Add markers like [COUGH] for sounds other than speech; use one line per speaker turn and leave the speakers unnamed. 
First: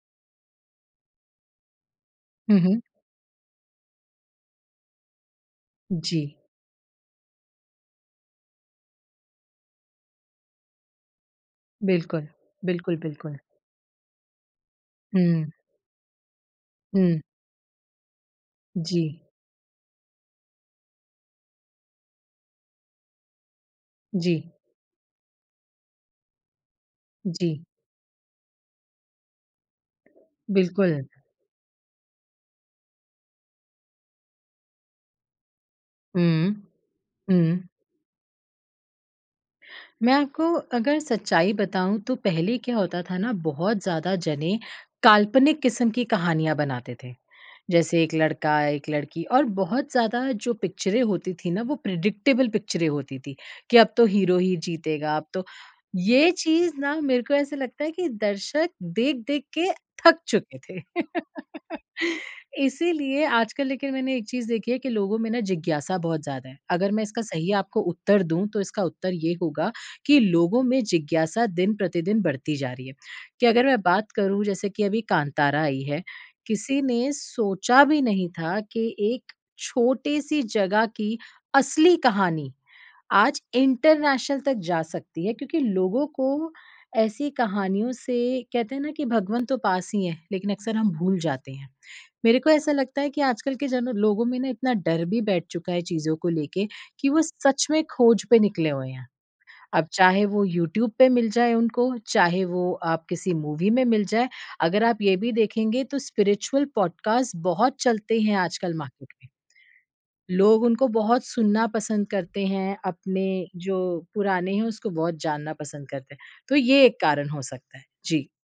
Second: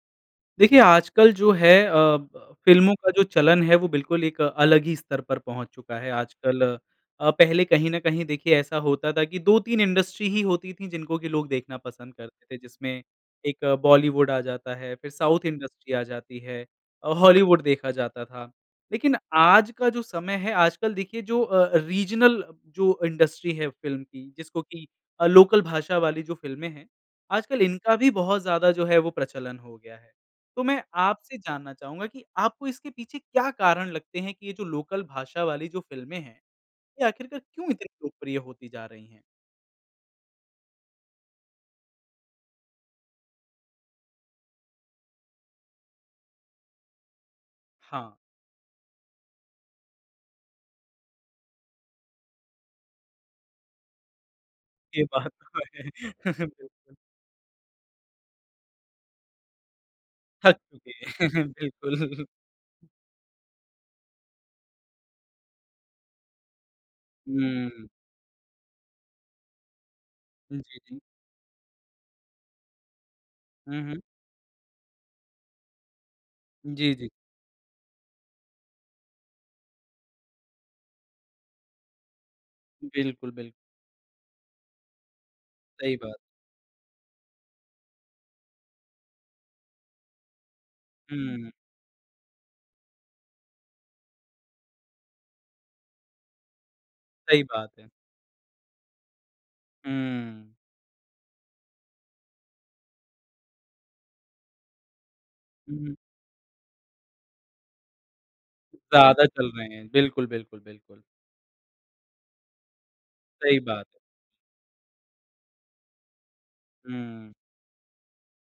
देखिए, आजकल जो है अ, ब
हुँ, हुँ।
फ़िल्मों का जो चलन है, वो बिल्कुल एक अलग ही स्तर पर पहुँच चुका है
जी।
आजकल। अ, पहले कहीं न कहीं देखिए ऐसा होता था कि 2-3 इंडस्ट्री ही होती थीं जिनको कि लोग देखना पसंद
बिल्कुल।
करते थे, जिसमें
बिल्कुल, बिल्कुल।
एक बॉलीवुड आ जाता है फिर साउथ
हुँ।
इंडस्ट्री आ जाती है अ,
हुँ।
हॉलीवुड देखा जाता था। लेकिन
जी।
आज का जो समय है आजकल देखिए, जो अ अ, रीजनल जो इंडस्ट्री है फ़िल्म की
जी।
जिसको कि अ, लोकल भाषा वाली जो फ़िल्में हैं, आजकल
जी।
इनका भी बहुत ज़्यादा जो है वो प्रचलन हो गया है। तो मैं
बिल्कुल।
आपसे जानना चाहूँगा कि आपको इसके पीछे क्या कारण लगते हैं कि ये जो लोकल भाषा वाली जो फ़िल्में हैं,
हुँ।
ये आखिरकार
हुँ।
क्यों इतनी लोकप्रिय होती जा रही हैं?
मैं आपको अगर सच्चाई बताऊँ तो पहले क्या होता था ना, बहुत ज़्यादा जने काल्पनिक किस्म की कहानियाँ बनाते थे। जैसे
हाँ।
एक लड़का, एक लड़की और बहुत ज़्यादा जो पिक्चरें होती थीं ना, वो प्रेडिक्टेबल पिक्चरें होती थीं, कि अब तो हीरो ही
ये
जीतेगा, अब
बात
तो
तो है।
ये
[CHUCKLES]
चीज़
बिल्कुल।
ना मेरे को ऐसा लगता है कि दर्शक देख-देख के थक
थक
चुके थे।
चुके हैं,
[LAUGHS]
बिल्कुल।
इसीलिए आजकल लेकिन मैंने एक चीज़ देखी है कि लोगों में ना जिज्ञासा बहुत ज़्यादा है। अगर मैं इसका सही आपको
हुँ।
उत्तर दूँ तो इसका उत्तर ये होगा, कि
हुँ,
लोगों
जी,
में
जी।
जिज्ञासा दिन-प्रतिदिन बढ़ती जा रही है, कि अगर
हुँ,
मैं
हुँ।
बात करूँ जैसे कि अभी कांतारा आई है। किसी
जी, जी।
ने सोचा भी नहीं था कि एक छोटी-सी जगह की असली कहानी
बिल्कुल,
आज
बिल
इंटरनेशनल तक जा सकती है क्योंकि
सही
लोगों
बात।
को ऐसी कहानियों से कहते हैं ना कि भगवन तो पास ही हैं, लेकिन अक्सर हम भूल
हुँ।
जाते हैं। मेरे को ऐसा लगता है कि आजकल के जन लोगों में ना इतना डर भी बैठ चुका है चीज़ों को लेके कि वो
सही
सच
बात
में
है।
खोज पे निकले हुए हैं। अब चाहे वो
हुँ।
यूट्यूब पे मिल जाए उनको, चाहे वो आप किसी मूवी में मिल जाए। अगर आप ये भी देखेंगे
हुँ।
तो स्पिरिचुअल पॉडकास्ट बहुत चलते हैं आजकल मार्केट
ज़्यादा
में।
चल रहे हैं। बिल्कुल, बिल्कुल,
लोग उनको
बिल्कुल।
बहुत सुनना पसंद करते हैं, अपने
सही बात
जो
है।
पुराने हैं उसको बहुत जानना पसंद करते हैं, तो ये एक कारण
हुँ।
हो सकता है। जी।